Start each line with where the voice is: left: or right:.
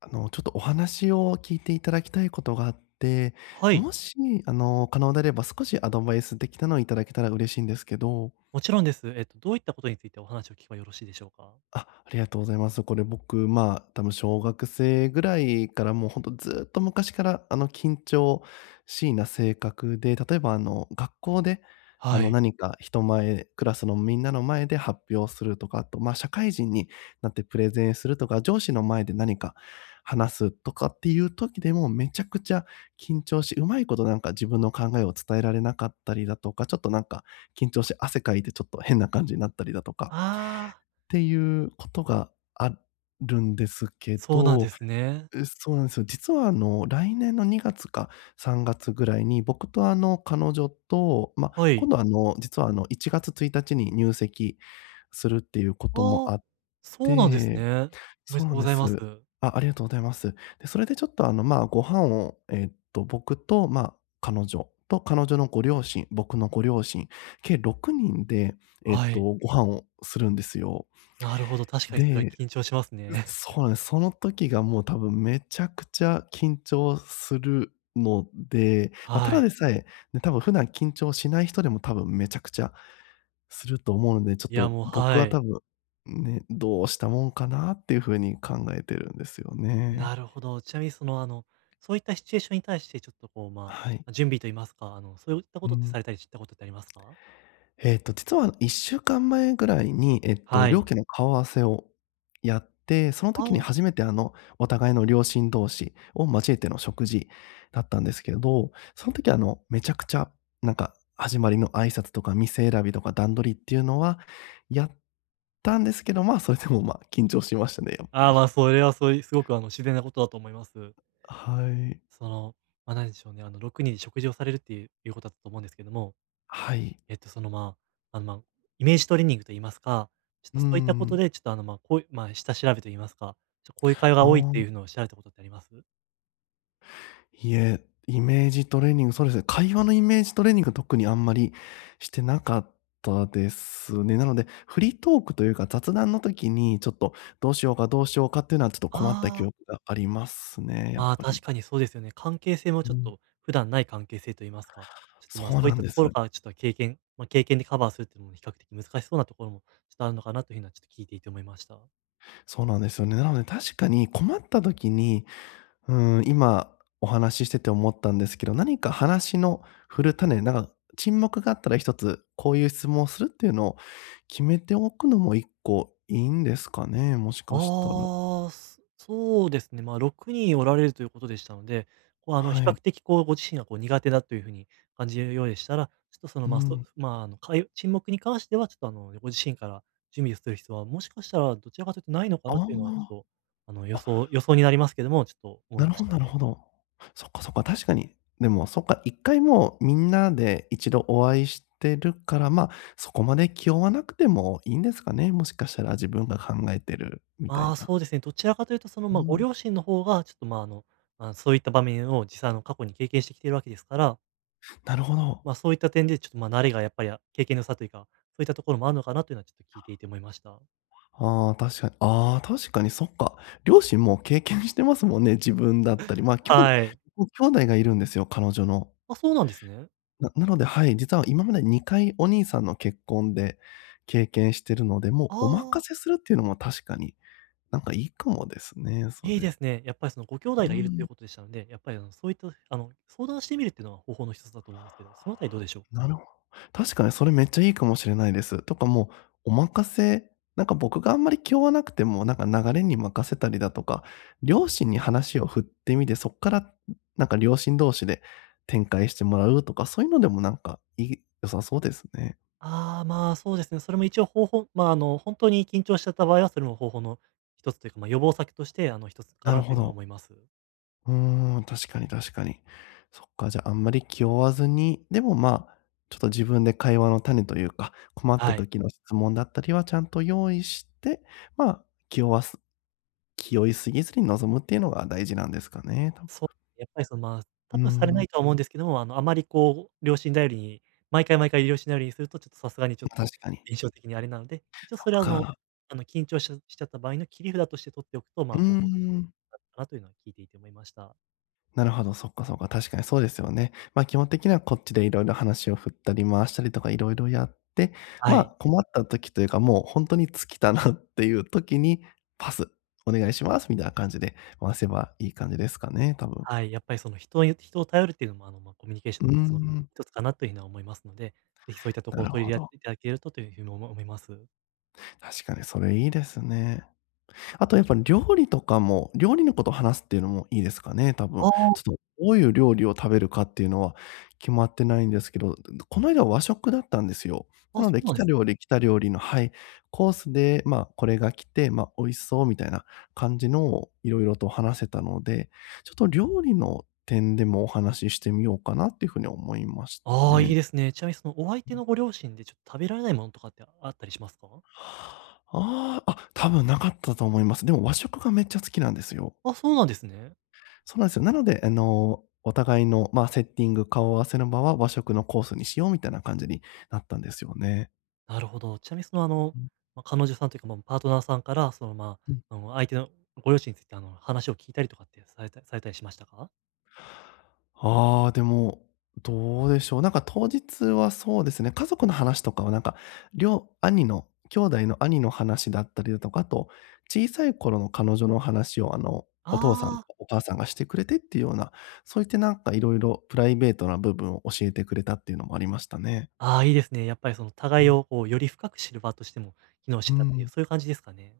left: ちょっとお話を聞いていただきたいことがあって、
right: はい、
left: もし、可能であれば少しアドバイスできたのをいただけたら嬉しいんですけど。
right: もちろんです。どういったことについてお話を聞けばよろしいでしょうか？
left: あ、ありがとうございます。これ僕、まあ、多分小学生ぐらいからもうほんとずっと昔から、緊張しいな性格で、例えば、学校で、
right: はい。
left: 何か人前、クラスのみんなの前で発表するとか、あと、まあ、社会人になってプレゼンするとか、上司の前で何か話すとかっていう時でもめちゃくちゃ緊張し、うまいことなんか自分の考えを伝えられなかったりだとか、ちょっとなんか緊張して汗かいてちょっと変な感じになったりだとか
right: ああ、
left: っていうことがあるんですけ
right: そうなん
left: ど、
right: ですね。
left: うそうなんですよ。実は来年の2月か3月ぐらいに、僕と彼女と、ま、
right: は
left: 今
right: い。
left: 度実は1月1日に入籍するっていうことも
right: ああ、
left: あっ
right: そうなんです
left: て、
right: ね。おめ
left: そう
right: で
left: な
right: とう
left: ん
right: ご
left: で
right: ざいます。
left: す。あ、ありがとうございます。で、それでちょっとまあ、ご飯を、僕と、まあ、彼女と彼女のご両親、僕のご両親、計6人で、
right: はい。
left: ご飯をするんですよ。
right: なるほど、確かにそれは
left: で、
right: 緊張しますね。
left: そ うなんです。その時がもう多分めちゃくちゃ緊張するので、まあ、た
right: は
left: だ
right: い。
left: でさえ、ね、多分普段緊張しない人でも多分めちゃくちゃすると思うので、ちょっ
right: いや、
left: と
right: もう
left: 僕
right: は
left: は多
right: い。
left: 分、ね、どうしたもんかなっていう風に考えてるんですよね。
right: なるほど。ちなみにそういったシチュエーションに対してちょっとこう、ま
left: はい。
right: あ、準備といいますか、あの、そういった
left: う
right: ことって
left: ん。
right: されたりしたことってありますか？
left: 実は1週間前ぐらいに、
right: は
left: 両
right: い。
left: 家の顔合わせをやって、その時に
right: ああ、
left: 初めて、お互いの両親同士を交えての食事だったんですけど、その時、めちゃくちゃ、なんか、始まりの挨拶とか店選びとか段取りっていうのはやったんですけど、まあ、それでも、まあ、緊張しましたね、やっぱ
right: ああ、ま
left: り。
right: あ、それはそういうすごく自然なことだと思います。
left: はい。
right: その、何でしょうね、あの、6人で食事をされるっていういうことだったと思うんですけども、
left: はい。
right: えっと、その、まあ、あの、まあ、イメージトレーニングと言いますか、ちょっ
left: うー
right: とそういったこと
left: ん。
right: で、ちょっと、あの、まあ、こういう、まあ、下調べと言いますか、こういう会話が
left: あ
right: 多いっ
left: あ。
right: ていうのを調べたことってあります？
left: いえ、イメージトレーニング、そうですね、会話のイメージトレーニング、特にあんまりしてなかったですね。なので、フリートークというか、雑談の時にちょっとどうしようかっていうのはちょっと困った記
right: ああ、
left: 憶がありますね、やっ
right: まあ、
left: ぱ
right: 確
left: り。
right: かにそうですよね。関係性も
left: う
right: ちょっ
left: ん。
right: と普段ない関係性と言いますか、ちょっと、ま、
left: そ
right: そ
left: う
right: うい
left: な
right: っ
left: ん
right: た
left: で
right: とこ
left: す。
right: ろからちょっと経験まあ、経験でカバーするっていうのも比較的難しそうなところもちょっとあるのかなという風はちょっと聞いていて思いました。
left: そうなんですよね。なので確かに困った時にうーん、今お話ししてて思ったんですけど、何か話の振る種、なんか沈黙があったら一つ、こういう質問をするっていうのを決めておくのも一個いいんですかね？もしかしたら。
right: ああ、そうですね、まあ、6人おられるということでしたので、比
left: は
right: 較
left: い。
right: 的、こう、ご自身が、こう、苦手だというふうに感じるようでしたら、ちょっと、その、
left: う
right: まあ、そ
left: ん。
right: まあ、あの、会沈黙に関しては、ちょっと、あの、ご自身から準備をする必要は、もしかしたらどちらかというとないのかなというのは、ち
left: あ
right: ょっと、あの、予
left: あ、あ、
right: 想予想になりますけども、ちょっと思
left: な
right: い
left: る
right: まし
left: ほど
right: た
left: なる
right: ね。
left: ほど。そっか、確かに。でも、そっか、一回もうみんなで一度お会いしてるから、まあ、そこまで気負わなくてもいいんですかね？もしかしたら自分が考えてるみた
right: ま
left: い
right: あ、
left: な。
right: そうですね、どちらかというと、
left: う
right: ご
left: ん、
right: 両親の方が、ちょっと、ま、ああの、まあ、そういった場面を実際、過去に経験してきているわけですから、
left: なるほど。
right: まあ、そういった点で、ちょっと、ま、慣れがやっぱり、経験の差というか、そういったところもあるのかなというのはちょっと聞いていて思いました。
left: ああ、確かに。ああ、確かにそっか。両親も経験してますもんね、自分だったり。まあ、兄弟
right: はい。
left: 僕兄弟がいるんですよ、彼女の。
right: あ、そうなんですね。
left: な、なので、はい、実は今まで2回お兄さんの結婚で経験してるので、
right: あ
left: もうお任
right: あ、
left: せするっていうのも確かに、なんかいいかもですね、そ
right: いいで
left: れ。
right: すね。やっぱりそのご兄
left: う
right: 弟がいるとい
left: ん。
right: うことでしたので、やっぱりそういった、相談してみるっていうのは方法の一つだと思うんですけど、そのあたりどうでしょうか？
left: なるほど、確かにそれめっちゃいいかもしれないです。とかもうお任せなんか僕があんまり気負わなくても、なんか流れに任せたりだとか、両親に話を振ってみて、そっからなんか両親同士で展開してもらうとか、そういうのでもなんかいい良さそうですね。
right: ああ、まあ、そうですね。それも一応方法まあ、あの、本当に緊張しちゃった場合は、それも方法の一つというか、ま、予防策として、一つか
left: なる
right: なと
left: ほ
right: いうのは
left: ど。
right: 思います。
left: うーん、確かに。そっか、じゃああんまり気負わずに、でもまあ、ちょっと自分で会話の種というか、困った
right: はい。
left: 時の質問だったりはちゃんと用意して、まあ、気負わす気負いすぎずに臨むっていうのが大事なんですかね、と。
right: そう、やっぱりその、まあ、
left: う
right: 多
left: ー
right: 分され
left: ん、
right: な
left: ま、
right: いとは思うんですけども、あの、あまりこう両親頼りに、毎回両親頼りにすると、ちょっとさすがにちょっ
left: 確
right: と
left: かに。
right: 印象的にあれなので、一応
left: そっ
right: それは
left: か。
right: 緊張しちゃった場合の切り札として取っておくと、
left: う
right: ま
left: ー
right: あ、方法として
left: ん。
right: あるかなというのは聞いていて思いました。
left: なるほど、そっか、確かにそうですよね。まあ、基本的にはこっちでいろいろ話を振ったり回したりとかいろいろやって、
right: は
left: まあ、
right: い。
left: 困った時というか、もう本当に尽きたなっていう時に、パス、お願いしますみたいな感じで回せばいい感じですかね、多分。
right: はい、やっぱりその人を頼るっていうのも、まあ、コミュニケーショ
left: う
right: ンの
left: ー
right: コツの
left: ん、
right: 一つかなというのには思いますので、ぜひそういったと
left: な
right: ころを
left: る
right: 取り
left: ほ
right: 入れ
left: ど。
right: ていただけるとというふうに思います。
left: 確かにそれいいですね。あとやっぱ料理とかも、料理のことを話すっていうのもいいですかね、多分。
right: ああ、
left: ちょっとどういう料理を食べるかっていうのは決まってないんですけど、この間和食だったんですよ。な
right: あ、そ
left: ので
right: う
left: 来
right: なんで
left: た
right: す
left: 料理来た料理の、はい、コースで、ま、これが来て、ま、美味しそうみたいな感じのをいろいろと話せたので、ちょっと料理の点でもお話ししてみようかなっていうふうに思いました
right: ああ、い
left: ね。
right: いですね。ちなみにそのお相手のご両親でちょっと食べられないものとかってあったりしますか？
left: ああ、あ、多分なかったと思います。でも和食がめっちゃ好きなんですよ。
right: あ、そうなんですね。
left: そうなんですよ。なので、お互いの、まあ、セッティング、顔合わせの場は和食のコースにしようみたいな感じになったんですよね。
right: なるほど。ちなみに
left: うん、
right: 彼女さんというか、まあ、パートナーさんから、
left: うん。
right: 相手のご両親について、話を聞いたりとかってされたりしましたか？
left: ああ、でも、どうでしょう。なんか当日はそうですね、家族の話とかはなんか、両、兄の兄弟の兄の話だったりだとか、あと、小さい頃の彼女の話を、お父さんと
right: あーあ
left: か
right: ー、
left: お母さんがしてくれてっていうような、そういったなんかいろいろプライベートな部分を教えてくれたっていうのもありましたね。
right: あいいですね。やっぱりその
left: う
right: 互い
left: ん、
right: をこうより深く知る場としても機能し
left: うー
right: てたっていう、
left: ん。
right: そういう感じですかね？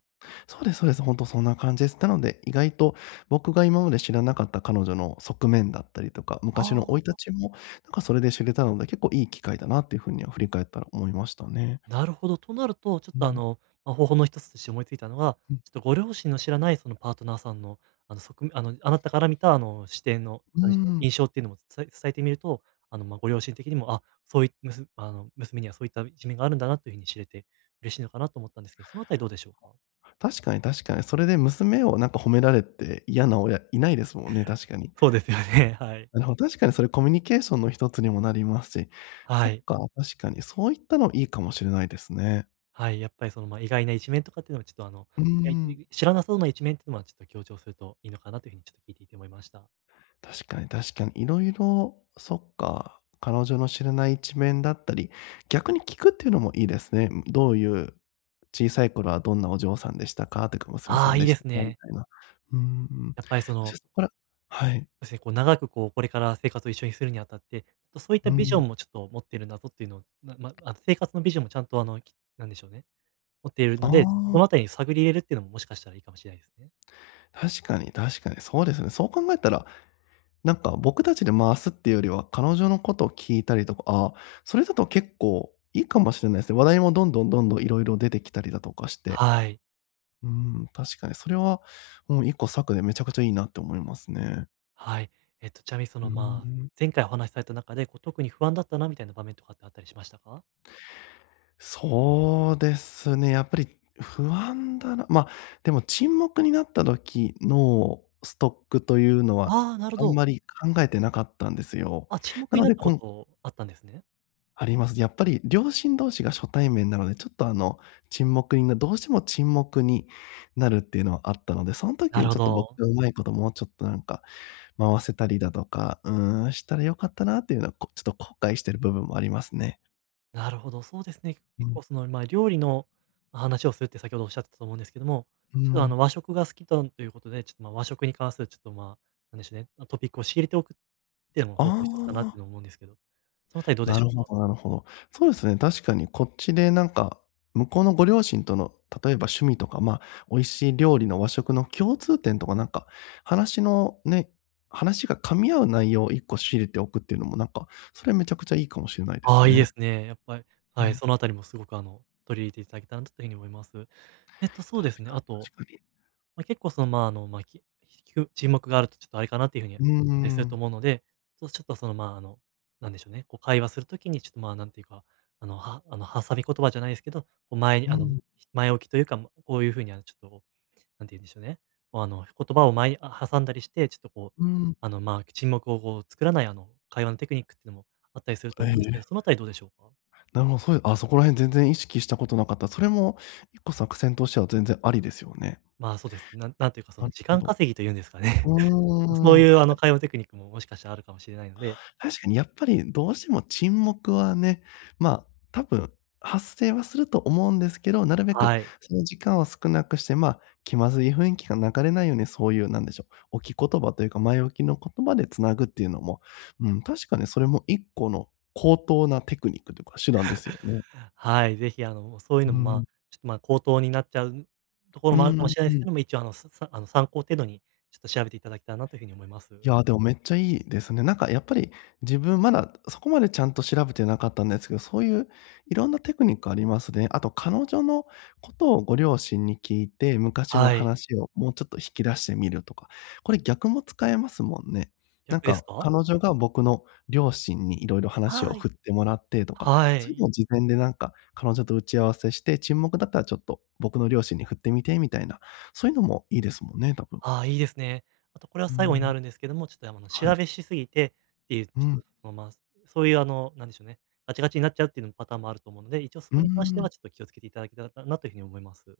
left: そうですそうです。本当そんな感じです。なので、意外と僕が今まで知らなかった彼女の側面だったりとか、昔の生い
right: あ
left: 立
right: あ。
left: ちも、なんかそれで知れたので、結構いい機会だなっていうふうには振り返ったら思いましたね。
right: なるほど。となると、ちょっ
left: う
right: とあ
left: ん、
right: の、まあ、方法の一つとして思いついたのが、
left: うん。
right: ちょっとご両親の知らないそのパートナーさんの、あの、側面あの、あなたから見た視点の、
left: う
right: 何でしょう、
left: ん。
right: 印象っていうのも伝えてみると、まあ、ご両親的にも、あ、そういむすあの、娘にはそういった一面があるんだなというふうに知れて嬉しいのかなと思ったんですけど、そのあたりどうでしょうか？
left: 確かに。それで娘をなんか褒められて嫌な親いないですもんね、確かに。
right: そうですよね、はい。
left: なるほど、確かにそれコミュニケーションの一つにもなりますし、
right: は
left: そっ
right: い。
left: か、確かにそういったのいいかもしれないですね。
right: はい、やっぱり意外な一面とかっていうのはちょっとあの、
left: うー
right: い
left: ん。
right: や知らなそうな一面っていうのはちょっと強調するといいのかなというふうにちょっと聞いていて思いました。
left: 確かに。いろいろ、そっか、彼女の知らない一面だったり、逆に聞くっていうのもいいですね。どういう、小さい頃はどんなお嬢さんでしたかとか、娘さ
right: あ
left: ん
right: あ、い
left: で
right: い
left: し
right: で
left: た
right: す
left: かみ
right: ね。
left: たいな。うーん。
right: やっぱりそ
left: 確かに
right: の
left: そこら、はい。
right: そうですね、こう長くこれから生活を一緒にするにあたって、ちょっとそういっ
left: う
right: たビジョ
left: ん。
right: ンもちょっと持ってるなどっていうのを、なま、あ生活のビジョンもちゃんとなんでしょうね、持っている
left: あ
right: ので、そ
left: あ、
right: のあたりに探り入れるっていうのももしかしたらいいかもしれないですね。
left: 確かに。そうですね。そう考えたら、なんか僕たちで回すっていうよりは、彼女のことを聞いたりとか、ああ、それだと結構いいかもしれないですね。話題もどんどんいろいろ出てきたりだとかして。
right: はい。
left: うーん、確かにそれは、もう一個策でめちゃくちゃいいなって思いますね。
right: はい。ちなみにそ
left: うー
right: の、まあ、
left: ん。
right: 前回お話しされた中で、こう特に不安だったなみたいな場面とかってあったりしましたか？
left: そうですね、やっぱり不安だな。ま、でも沈黙になった時のストックというのは、
right: ああー、なるほ
left: あん
right: ど。
left: まり考えてなかったんですよ。
right: あ、沈
left: な
right: 黙に
left: の
right: なっ
left: で、
right: た
left: こ
right: こ
left: ん、
right: とあったんですね。
left: あります。やっぱり両親同士が初対面なので、ちょっと沈黙になどうしても沈黙になるっていうのはあったので、そん時
right: な
left: に
right: るほ
left: ちょっと僕
right: ど。
left: がうまいこともうちょっとなんか回せたりだとか、したら良かったなっていうのは、ちょっと後悔してる部分もありますね。
right: なるほど、そうですね。
left: う
right: 結
left: ん、
right: 構その、まあ、料理の話をするって先ほどおっしゃってたと思うんですけども、
left: うー
right: ちょっとあ
left: ん。
right: の、和食が好きだということで、ちょっと、ま、和食に関するちょっと、まあ、なんでしょうね、トピックを仕入れておくっていうのも
left: あ
right: 方法の一つかなっていう
left: あ、
right: のを思うんですけど、そのあたりどうで
left: な
right: し
left: る
right: ょ
left: ほ
right: うか？
left: どなるほど。そうですね、確かにこっちでなんか、向こうのご両親との例えば趣味とか、まあ、美味しい料理の和食の共通点とかなんか、話のね、話が噛み合う内容を1個仕入れておくっていうのもなんか、それめちゃくちゃいいかもしれないで
right: あ
left: す
right: あ、いいで
left: ね。
right: すね。やっぱり、
left: う
right: はい、
left: ん、
right: そのあたりもすごく取り入れていただけたらなというふうに思います。そうです
left: 確
right: ね、
left: か
right: あ
left: に
right: と
left: 確かに。
right: まあ、結構聞く 沈黙があるとちょっとあれかなっていう風にあ
left: うー
right: ったりすると
left: ん、
right: 思うので、ちょっとちょっとその、まあ、あの、なんでしょうね、こう会話する時にちょっと、ま、あなんていうか、あの、はあの、挟み言葉じゃないですけど、こう前に
left: うん、
right: 前置きというか、こういう風にあの、ちょっとこうなんて言うんでしょうね、言葉を前に挟んだりして、ちょっとこう、
left: うん。
right: あの、まあ、沈黙をこう作らない会話のテクニックっていうのもあったりすると
left: え
right: 思うんですけど、
left: え。
right: そのあたりどうでしょうか？
left: なるほど、そういう、そこら辺全然意識したことなかった。それも一個作戦としては全然ありですよね。
right: まあ、そうです。なんていうかそ
left: な
right: の
left: る
right: 時
left: ほ
right: 間
left: ど。
right: 稼ぎというんですかね。そ
left: う
right: う
left: ーん。
right: いう会話テクニックももしかしたらあるかもしれないので、
left: 確かにやっぱりどうしても沈黙はね、ま、あ多分発生はすると思うんですけど、なるべく
right: はい。
left: その時間を少なくして、まあ、気まずい雰囲気が流れないように、そういうなんでしょう、置き言葉というか前置きの言葉でつなぐっていうのも、うん、確かにそれも一個の高等なテクニックというか手段ですよね。
right: はい、ぜひそういう
left: う
right: のも、ま
left: ん。
right: あ、ちょっと、まあ、口頭になっちゃうとこ
left: う
right: ろもあるかも
left: ん
right: しれないで
left: う
right: すけ
left: ん。
right: ども、一応あの、ささあの、参考程度にちょっと調べていただけたらなというふうに思います。
left: いや、でもめっちゃいいですね。なんかやっぱり自分まだそこまでちゃんと調べてなかったんですけど、そういういろんなテクニックありますね。あと彼女のことをご両親に聞いて、昔の
right: はい。
left: 話をもうちょっと引き出してみるとか、これ逆も使えますもんね。なん
right: 逆で
left: か
right: すか？
left: 彼女が僕の両親にいろいろ話を
right: はい。
left: 振ってもらってとか、
right: は
left: そういうの
right: い。
left: を事前でなんか彼女と打ち合わせして、沈黙だったらちょっと僕の両親に振ってみてみたいな、そういうのもいいですもんね、多分。
right: ああ、いいですね。あとこれは
left: う
right: 最後に
left: ん、
right: なるんですけども、ちょっと、あの、
left: は
right: 調
left: い。
right: べしすぎてっていう、ち
left: う
right: ょ
left: ん。
right: っと、その、まあ、そういうなんでしょうね、ガチガチになっちゃうっていうのもパターンあると思うので、一応そ
left: うー
right: こに関して
left: ん、
right: はちょっと気をつけていただけたらなというふうに思います。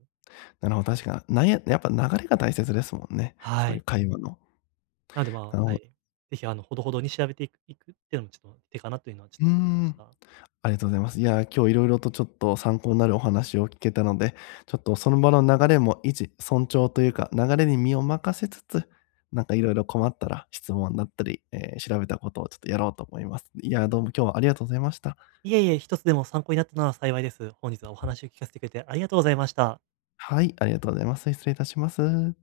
left: なるほど、確か、なんややっぱ流れが大切ですもんね。
right: は
left: そういう
right: い。
left: 会話の。
right: なので、ま
left: なるほ
right: あ、は
left: ど。
right: い。ぜひ、あの、ほどほどに調べていくっていうのもちょっと手かなというのはちょ
left: う
right: っ
left: ー
right: と思いまし
left: ん、
right: た。
left: ありがとうございます。いや、今日いろいろとちょっと参考になるお話を聞けたので、ちょっとその場の流れも維持、尊重というか、流れに身を任せつつ、なんかいろいろ困ったら質問だったり、調べたことをちょっとやろうと思います。いや、どうも今日はありがとうございました。
right: いえいえ、一つでも参考になったなら幸いです。本日はお話を聞かせてくれてありがとうございました。
left: はい、ありがとうございます。失礼いたします。